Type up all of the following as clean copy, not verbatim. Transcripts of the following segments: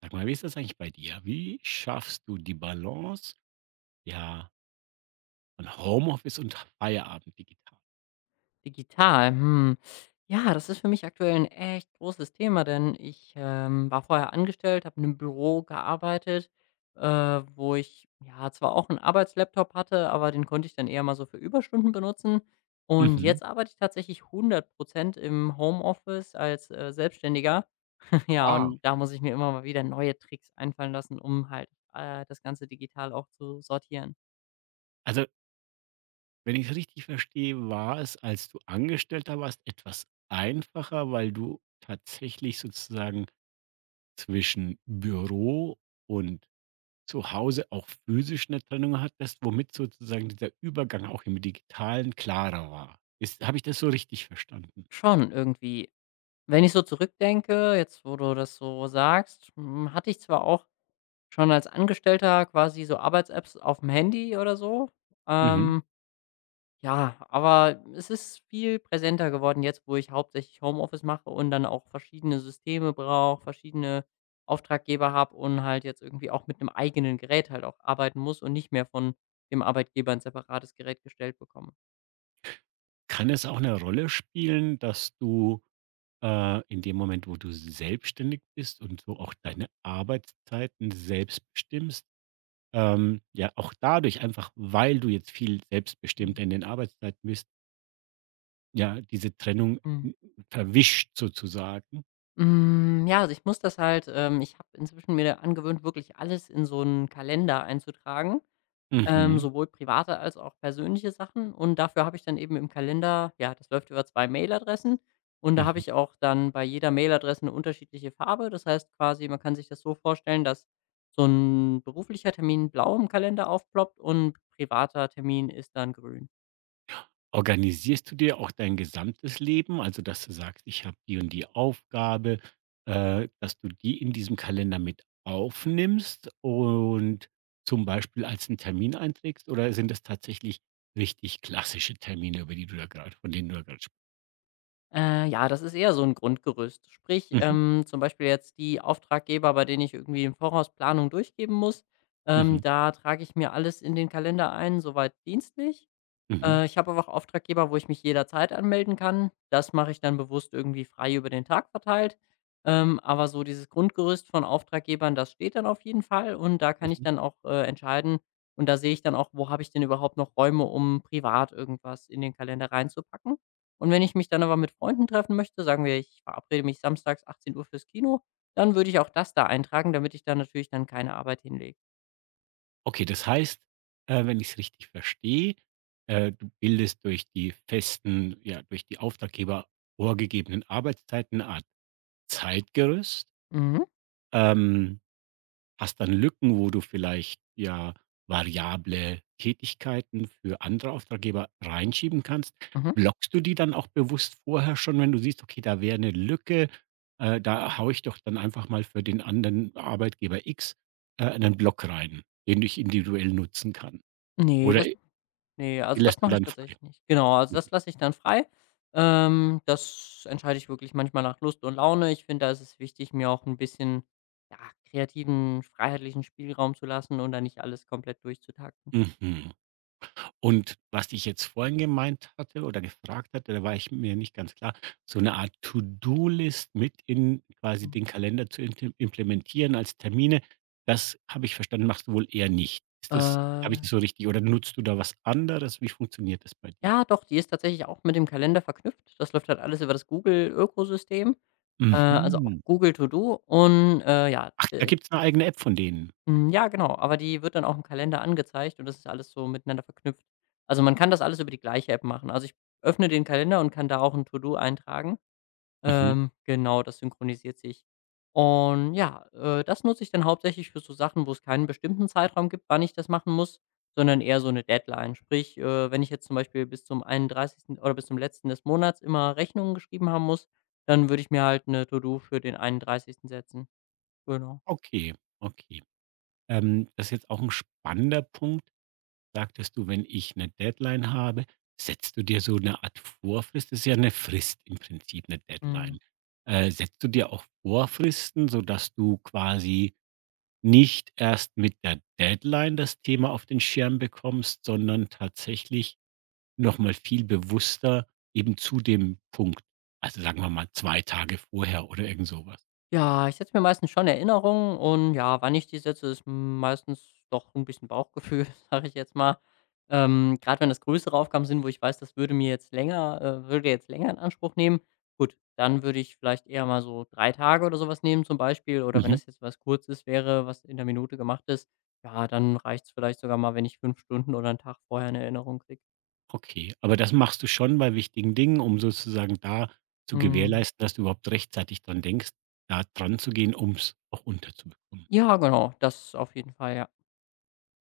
Sag mal, wie ist das eigentlich bei dir? Wie schaffst du die Balance, ja, von Homeoffice und Feierabend digital? Digital, hm. Ja, das ist für mich aktuell ein echt großes Thema, denn ich, war vorher angestellt, habe in einem Büro gearbeitet, wo ich, ja, zwar auch einen Arbeitslaptop hatte, aber den konnte ich dann eher mal so für Überstunden benutzen. Und Mhm. jetzt arbeite ich tatsächlich 100% im Homeoffice als, Selbstständiger. Ja, Ah. und da muss ich mir immer mal wieder neue Tricks einfallen lassen, um halt, das Ganze digital auch zu sortieren. Also, wenn ich es richtig verstehe, war es, als du Angestellter warst, etwas einfacher, weil du tatsächlich sozusagen zwischen Büro und zu Hause auch physisch eine Trennung hattest, womit sozusagen dieser Übergang auch im Digitalen klarer war. Ist Habe ich das so richtig verstanden? Schon irgendwie. Wenn ich so zurückdenke, jetzt wo du das so sagst, hatte ich zwar auch schon als Angestellter quasi so Arbeits-Apps auf dem Handy oder so. Mhm. Ähm, ja, aber es ist viel präsenter geworden jetzt, wo ich hauptsächlich Homeoffice mache und dann auch verschiedene Systeme brauche, verschiedene Auftraggeber habe und halt jetzt irgendwie auch mit einem eigenen Gerät halt auch arbeiten muss und nicht mehr von dem Arbeitgeber ein separates Gerät gestellt bekomme. Kann es auch eine Rolle spielen, dass du in dem Moment, wo du selbstständig bist und so auch deine Arbeitszeiten selbst bestimmst, ja, auch dadurch einfach, weil du jetzt viel selbstbestimmter in den Arbeitszeiten bist, ja, diese Trennung Mhm. Verwischt sozusagen. Hm, ja, also ich muss das halt, ich habe inzwischen mir angewöhnt, wirklich alles in so einen Kalender einzutragen, Mhm. sowohl private als auch persönliche Sachen. Und dafür habe ich dann eben im Kalender, ja, das läuft über 2 Mailadressen und da habe Mhm. ich auch dann bei jeder Mailadresse eine unterschiedliche Farbe. Das heißt quasi, man kann sich das so vorstellen, dass so ein beruflicher Termin blau im Kalender aufploppt und privater Termin ist dann grün. Organisierst du dir auch dein gesamtes Leben? Also, dass du sagst: „Ich habe die und die Aufgabe", dass du die in diesem Kalender mit aufnimmst und zum Beispiel als einen Termin einträgst? Oder sind das tatsächlich richtig klassische Termine, über die du da gerade von denen du da grad sp Ja, das ist eher so ein Grundgerüst. Sprich, Mhm, zum Beispiel jetzt die Auftraggeber, bei denen ich irgendwie im Voraus Planung durchgeben muss, mhm, da trage ich mir alles in den Kalender ein, soweit dienstlich. mhm, Ich habe aber auch Auftraggeber, wo ich mich jederzeit anmelden kann. Das mache ich dann bewusst irgendwie frei über den Tag verteilt. Aber so dieses Grundgerüst von Auftraggebern, das steht dann auf jeden Fall und da kann ich mhm. dann auch, entscheiden, und da sehe ich dann auch, wo habe ich denn überhaupt noch Räume, um privat irgendwas in den Kalender reinzupacken. Und wenn ich mich dann aber mit Freunden treffen möchte, sagen wir, ich verabrede mich samstags 18 Uhr fürs Kino, dann würde ich auch das da eintragen, damit ich da natürlich dann keine Arbeit hinlege. Okay, das heißt, wenn ich es richtig verstehe, du bildest durch durch die Auftraggeber vorgegebenen Arbeitszeiten eine Art Zeitgerüst. Mhm, Ähm Hast dann Lücken, wo du vielleicht ja variable Tätigkeiten für andere Auftraggeber reinschieben kannst. mhm. Blockst du die dann auch bewusst vorher schon, wenn du siehst, okay, da wäre eine Lücke, da haue ich doch dann einfach mal für den anderen Arbeitgeber X, einen Block rein, den ich individuell nutzen kann? Ne, Oder das Ne, die also das lässt du mache ich dann frei. tatsächlich nicht. Genau, also Mhm. das lasse ich dann frei. Das entscheide ich wirklich manchmal nach Lust und Laune. Ich finde, da ist es wichtig, mir auch 'n bisschen, ja, kreativen, freiheitlichen Spielraum zu lassen und da nicht alles komplett durchzutakten. Mhm. Und was ich jetzt vorhin gemeint hatte oder gefragt hatte, da war ich mir nicht ganz klar, so eine Art To-do-List mit in quasi Mhm. den Kalender zu intim implementieren als Termine, das habe ich verstanden, machst du wohl eher nicht. Ist das Habe ich Äh, das so richtig oder nutzt du da was anderes? Wie funktioniert das bei dir? ja doch, die ist tatsächlich auch mit dem Kalender verknüpft. Das läuft halt alles über das Google-Ökosystem, also auch Mhm. Google To Do und, ja, Ach, da d gibt es eine eigene App von denen? Hm, ja, genau, aber die wird dann auch im Kalender angezeigt und das ist alles so miteinander verknüpft. Also, man kann das alles über die gleiche App machen. Also, ich öffne den Kalender und kann da auch ein To-do eintragen. Mhm. Genau, das synchronisiert sich. Und ja, das nutze ich dann hauptsächlich für so Sachen, wo es keinen bestimmten Zeitraum gibt, wann ich das machen muss, sondern eher so eine Deadline. Sprich, wenn ich jetzt zum Beispiel bis zum 31. oder bis zum letzten des Monats immer Rechnungen geschrieben haben muss, dann würde ich mir halt eine To-do für den 31. setzen. Genau. Okay, okay. Das ist jetzt auch ein spannender Punkt. Sagtest du, wenn ich eine Deadline habe, setzt du dir so eine Art Vorfrist? Das ist ja eine Frist im Prinzip, eine Mhm. Deadline. Setzt du dir auch Vorfristen, sodass du quasi nicht erst mit der Deadline das Thema auf den Schirm bekommst, sondern tatsächlich noch mal viel bewusster eben zu dem Punkt. Also, sagen wir mal 2 Tage vorher oder irgend sowas. Ja, ich setze mir meistens schon Erinnerungen und ja, wann ich die setze, ist meistens doch ein bisschen Bauchgefühl, sage ich jetzt mal. Grad wenn das größere Aufgaben sind, wo ich weiß, das würde mir jetzt länger, würde jetzt länger in Anspruch nehmen, gut, dann würde ich vielleicht eher mal so 3 Tage oder sowas nehmen zum Beispiel. Oder wenn Mhm. das jetzt was Kurzes wäre, was in der Minute gemacht ist, ja, dann reicht's vielleicht sogar mal, wenn ich 5 Stunden oder 1 Tag vorher eine Erinnerung kriege. Okay, aber das machst du schon bei wichtigen Dingen, um sozusagen da zu Mhm. gewährleisten, dass du überhaupt rechtzeitig dran denkst, da dran zu gehen, um's auch unterzubekommen. Ja, genau, das auf jeden Fall, ja.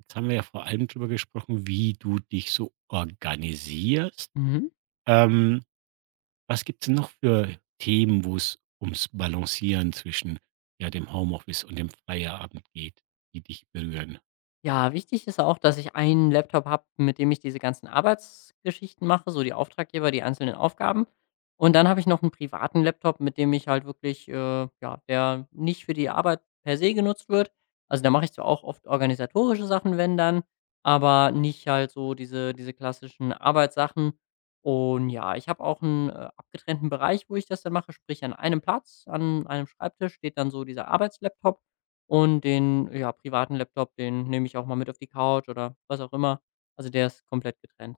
Jetzt haben wir ja vor allem drüber gesprochen, wie du dich so organisierst. Mhm. Ähm, Was gibt's denn noch für Themen, wo es ums Balancieren zwischen, ja, dem Homeoffice und dem Feierabend geht, die dich berühren? Ja, wichtig ist auch, dass ich einen Laptop habe, mit dem ich diese ganzen Arbeitsgeschichten mache, so die Auftraggeber, die einzelnen Aufgaben. Und dann habe ich noch einen privaten Laptop, mit dem ich halt wirklich, ja, der nicht für die Arbeit per se genutzt wird. Also, da mache ich zwar auch oft organisatorische Sachen, wenn dann, aber nicht halt so diese klassischen Arbeitssachen. Und ja, ich habe auch einen, abgetrennten Bereich, wo ich das dann mache, sprich an einem Platz, an einem Schreibtisch steht dann so dieser Arbeitslaptop und den, ja, privaten Laptop, den nehme ich auch mal mit auf die Couch oder was auch immer. Also, der ist komplett getrennt.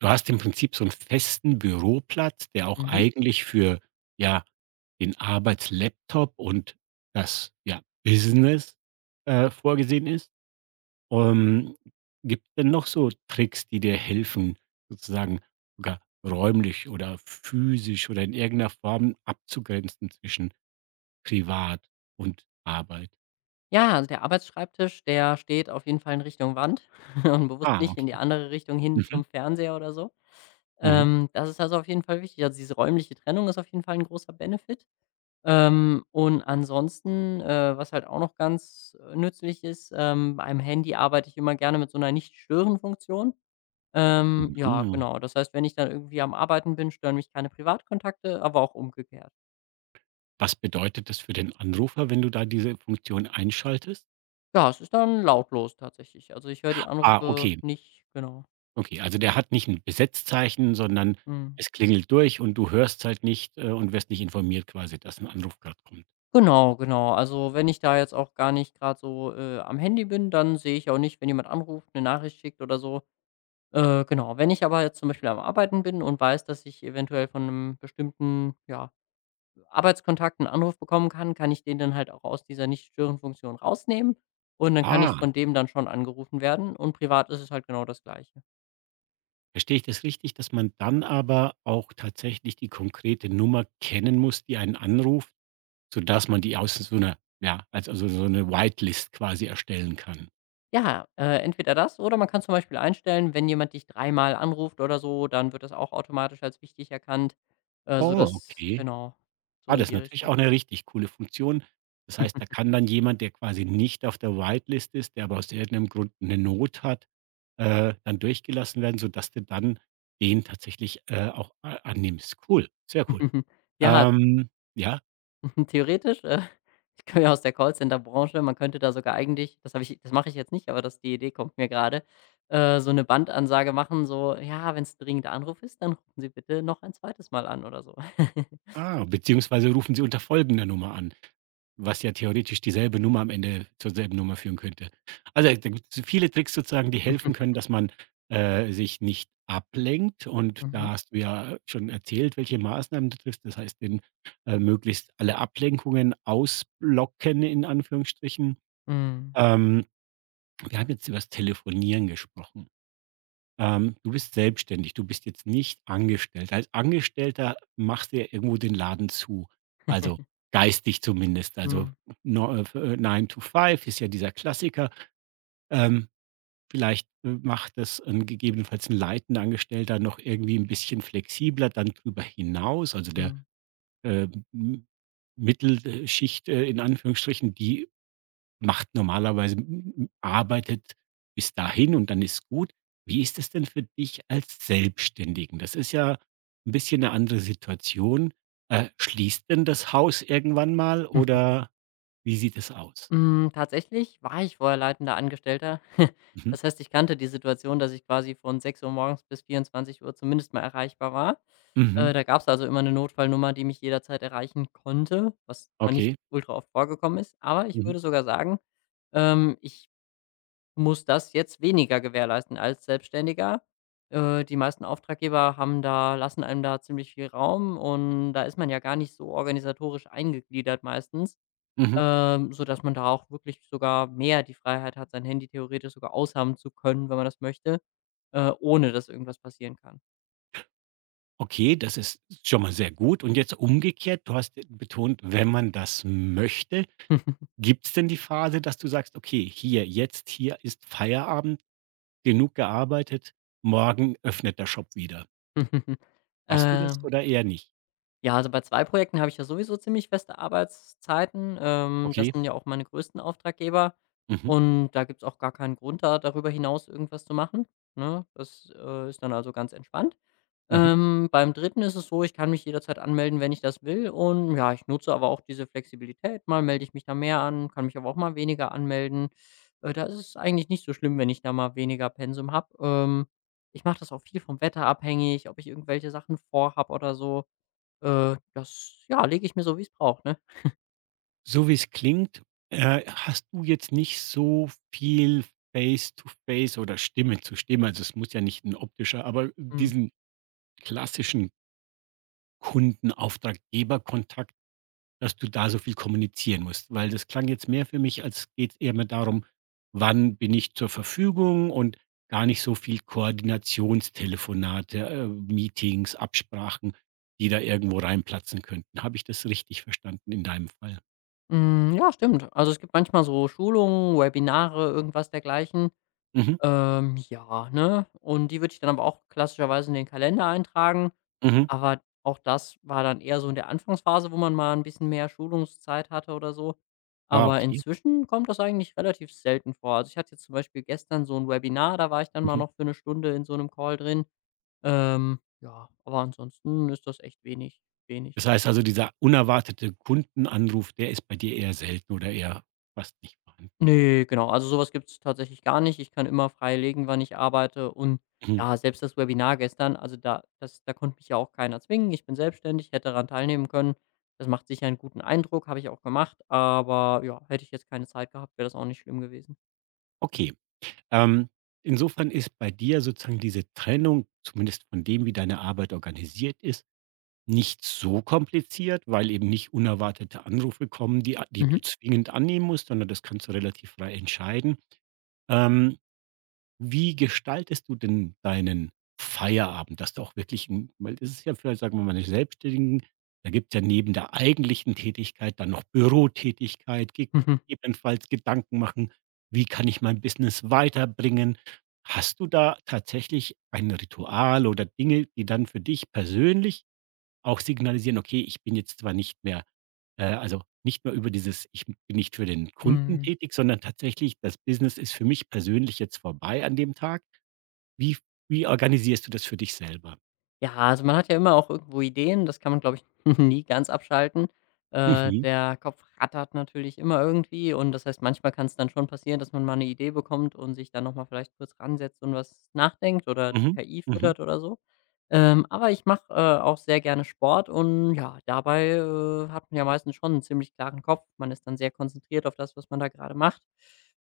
Du hast im Prinzip so einen festen Büroplatz, der auch Mhm. eigentlich für, ja, den Arbeitslaptop und das, ja, Business, vorgesehen ist. Ähm, Gibt es denn noch so Tricks, die dir helfen, sozusagen sogar räumlich oder physisch oder in irgendeiner Form abzugrenzen zwischen privat und Arbeit? Ja, also, der Arbeitsschreibtisch, der steht auf jeden Fall in Richtung Wand und bewusst Ah, nicht in die okay. andere Richtung hin Mhm. zum Fernseher oder so. Mhm. Das ist also auf jeden Fall wichtig. Also, diese räumliche Trennung ist auf jeden Fall ein großer Benefit. Und ansonsten, was halt auch noch ganz, nützlich ist, beim Handy arbeite ich immer gerne mit so einer Nicht-Stören-Funktion. Ja, Mhm. genau. Das heißt, wenn ich dann irgendwie am Arbeiten bin, stören mich keine Privatkontakte, aber auch umgekehrt. Was bedeutet das für den Anrufer, wenn du da diese Funktion einschaltest? Ja, es ist dann lautlos tatsächlich. Also, ich höre die Ah, Anrufe okay. nicht genau. Okay, also der hat nicht ein Besetzzeichen, sondern Mhm. es klingelt durch und du hörst halt nicht, und wirst nicht informiert quasi, dass ein Anruf gerade kommt. Genau, genau. Also, wenn ich da jetzt auch gar nicht gerade so, am Handy bin, dann sehe ich auch nicht, wenn jemand anruft, eine Nachricht schickt oder so. Genau. Wenn ich aber jetzt zum Beispiel am Arbeiten bin und weiß, dass ich eventuell von einem bestimmten, ja, Arbeitskontakt 'n Anruf bekommen kann, kann ich den dann halt auch aus dieser Nicht-Stören-Funktion rausnehmen und dann kann ich Ah, von dem dann schon angerufen werden und privat ist es halt genau das Gleiche. verstehe ich das richtig, dass man dann aber auch tatsächlich die konkrete Nummer kennen muss, die einen anruft, sodass man die aus so 'ner ja, als also so eine Whitelist quasi erstellen kann? Ja, entweder das oder man kann zum Beispiel einstellen, wenn jemand dich 3-mal anruft oder so, dann wird das auch automatisch als wichtig erkannt, Oh, sodass, okay. genau, so Ah, in das ist die natürlich Richtung. auch 'ne richtig coole Funktion. Das heißt, da kann dann jemand, der quasi nicht auf der Whitelist ist, der aber aus irgendeinem Grund 'ne Not hat, dann durchgelassen werden, sodass du dann den tatsächlich, auch a annimmst. Cool, sehr cool. Ja, Ähm, ja? theoretisch, ich komme ja aus der Callcenter-Branche. Man könnte da sogar eigentlich, das habe ich, das mache ich jetzt nicht, aber das, die Idee kommt mir gerade, so eine Bandansage machen, so: „Ja, wenn es 'n dringender Anruf ist, dann rufen Sie bitte noch ein zweites Mal an“ oder so. Ah, beziehungsweise rufen Sie unter folgender Nummer an, was ja theoretisch dieselbe Nummer am Ende zur selben Nummer führen könnte. Also, da gibt's viele Tricks sozusagen, die helfen können, dass man, sich nicht ablenkt, und Mhm. da hast du ja schon erzählt, welche Maßnahmen du triffst. Das heißt, den möglichst alle Ablenkungen ausblocken in Anführungsstrichen. Mhm. Ähm, Wir haben jetzt über das Telefonieren gesprochen. Du bist selbstständig, du bist jetzt nicht angestellt. Als Angestellter machst du ja irgendwo den Laden zu, also geistig zumindest. Also Mhm. Nine to Five ist ja dieser Klassiker. Ähm, Vielleicht macht das gegebenenfalls ein leitender Angestellter noch irgendwie ein bisschen flexibler dann drüber hinaus. Also der Mhm. äh, M- Mittelschicht in Anführungsstrichen, die macht normalerweise m arbeitet bis dahin und dann ist gut. Wie ist es denn für dich als Selbstständigen? Das ist ja ein bisschen eine andere Situation. Schließt denn das Haus irgendwann mal oder wie sieht es aus? Hm, tatsächlich war ich vorher leitender Angestellter. Mhm, Das heißt, ich kannte die Situation, dass ich quasi von 6 Uhr morgens bis 24 Uhr zumindest mal erreichbar war. mhm, Da gab es also immer eine Notfallnummer, die mich jederzeit erreichen konnte, was zwar nicht okay. ultra oft vorgekommen ist, aber ich Mhm, würde sogar sagen, ich muss das jetzt weniger gewährleisten als Selbstständiger. Die meisten Auftraggeber haben, da lassen einem da ziemlich viel Raum und da ist man ja gar nicht so organisatorisch eingegliedert meistens, mhm. Sodass man da auch wirklich sogar mehr die Freiheit hat, sein Handy theoretisch sogar aushaben zu können, wenn man das möchte, ohne dass irgendwas passieren kann. Okay, das ist schon mal sehr gut. Und jetzt umgekehrt, du hast, betont, wenn man das möchte. Gibt es denn die Phase, dass du sagst: „Okay, hier, jetzt hier ist Feierabend." Genug gearbeitet, morgen öffnet der Shop wieder. Hast du das Ähm, oder eher nicht? ja, also bei 2 Projekten habe ich ja sowieso ziemlich feste Arbeitszeiten. Das Okay. sind ja auch meine größten Auftraggeber Mhm, und da gibt's auch gar keinen Grund, da darüber hinaus irgendwas zu machen, ne? Das, ist dann also ganz entspannt. mhm. Beim Dritten ist es so, ich kann mich jederzeit anmelden, wenn ich das will und ja, ich nutze aber auch diese Flexibilität. Mal melde ich mich da mehr an, kann mich aber auch mal weniger anmelden. Da ist es eigentlich nicht so schlimm, wenn ich da mal weniger Pensum habe. Ich mache das auch viel vom Wetter abhängig, ob ich irgendwelche Sachen vorhabe oder so. Das, ja, lege ich mir so, wie es braucht, ne? So wie's klingt, hast du jetzt nicht so viel Face to Face oder Stimme zu Stimme, also es muss ja nicht ein optischer, aber Mhm. diesen klassischen Kundenauftraggeberkontakt. Dass du da so viel kommunizieren musst? Weil das klang jetzt mehr für mich, als geht es eher mehr darum, wann bin ich zur Verfügung, und gar nicht so viel Koordinationstelefonate, Meetings, Absprachen, die da irgendwo reinplatzen könnten. Habe ich das richtig verstanden in deinem Fall? Mm, ja, stimmt. Also es gibt manchmal so Schulungen, Webinare, irgendwas dergleichen. Mhm, Ja, ne? Und die würde ich dann aber auch klassischerweise in den Kalender eintragen. mhm. Aber auch das war dann eher so in der Anfangsphase, wo man mal ein bisschen mehr Schulungszeit hatte oder so. Ah, Aber okay. inzwischen kommt das eigentlich relativ selten vor. Also, ich hatte jetzt zum Beispiel gestern so ein Webinar, da war ich dann mal Mhm. noch für 1 Stunde in so einem Call drin. Ja, aber ansonsten ist das echt wenig. Das heißt also, dieser unerwartete Kundenanruf, der ist bei dir eher selten oder eher fast nicht vorhanden. Ne, genau. Also, sowas, was gibt's tatsächlich gar nicht. Ich kann immer frei legen, wann ich arbeite und Mhm. ja, selbst das Webinar gestern, also da konnte mich ja auch keiner zwingen. Ich bin selbstständig, hätte daran teilnehmen können. Das macht sicher einen guten Eindruck, habe ich auch gemacht, aber ja, hätte ich jetzt keine Zeit gehabt, wäre das auch nicht schlimm gewesen. Okay. Ähm, Insofern ist bei dir sozusagen diese Trennung, zumindest von dem, wie deine Arbeit organisiert ist, nicht so kompliziert, weil eben nicht unerwartete Anrufe kommen, die du Mhm. zwingend annehmen musst, sondern das kannst du relativ frei entscheiden. Ähm, Wie gestaltest du denn deinen Feierabend, dass du auch wirklich 'n weil, das ist ja für, sagen wir mal, die Selbstständigen, da gibt es ja neben der eigentlichen Tätigkeit dann noch Bürotätigkeit, gegebenenfalls Gedanken machen: „Wie kann ich mein Business weiterbringen?" Hast du da tatsächlich ein Ritual oder Dinge, die dann für dich persönlich auch signalisieren: „Okay, ich bin jetzt zwar nicht mehr also, nicht mehr über dieses ich bin nicht für den Kunden Mhm. tätig, sondern tatsächlich das Business ist für mich persönlich jetzt vorbei an dem Tag." Wie wie organisierst du das für dich selber? Ja, also man hat ja immer auch irgendwo Ideen, das kann man, glaube ich, nie ganz abschalten. Mhm. Der Kopf rattert natürlich immer irgendwie und das heißt, manchmal kann es dann schon passieren, dass man mal eine Idee bekommt und sich dann noch mal vielleicht kurz ransetzt und was nachdenkt oder die Mhm. KI Mhm. füttert oder so. Aber ich mache, auch sehr gerne Sport und ja, dabei, hat man ja meistens schon einen ziemlich klaren Kopf. Man ist dann sehr konzentriert auf das, was man da gerade macht.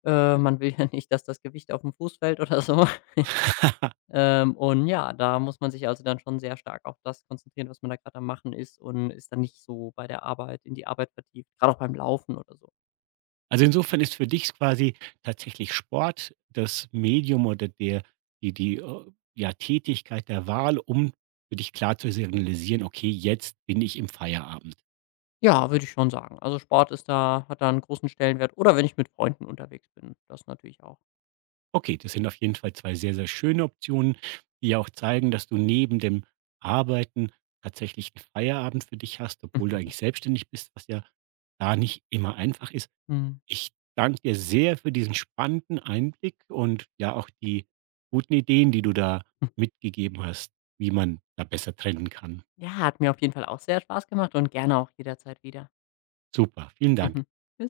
Man will ja nicht, dass das Gewicht auf den Fuß fällt oder so. Und ja, da muss man sich also dann schon sehr stark auf das konzentrieren, was man da gerade am Machen ist und ist dann nicht so bei der Arbeit in die Arbeit vertieft, gerade auch beim Laufen oder so. Also, insofern ist für dich quasi tatsächlich Sport das Medium oder der die die, ja, Tätigkeit der Wahl, um für dich klar zu signalisieren: „Okay, jetzt bin ich im Feierabend." Ja, würde ich schon sagen. Also, Sport, ist da hat da 'n großen Stellenwert oder wenn ich mit Freunden unterwegs bin, das natürlich auch. Okay, das sind auf jeden Fall 2 sehr, sehr schöne Optionen, die ja auch zeigen, dass du neben dem Arbeiten tatsächlich einen Feierabend für dich hast, obwohl du eigentlich selbstständig bist, was ja da nicht immer einfach ist. Mhm. Ich danke dir sehr für diesen spannenden Einblick und ja auch die guten Ideen, die du da mitgegeben hast, wie man da besser trennen kann. Ja, hat mir auf jeden Fall auch sehr Spaß gemacht und gerne auch jederzeit wieder. Super, vielen Dank. Mhm.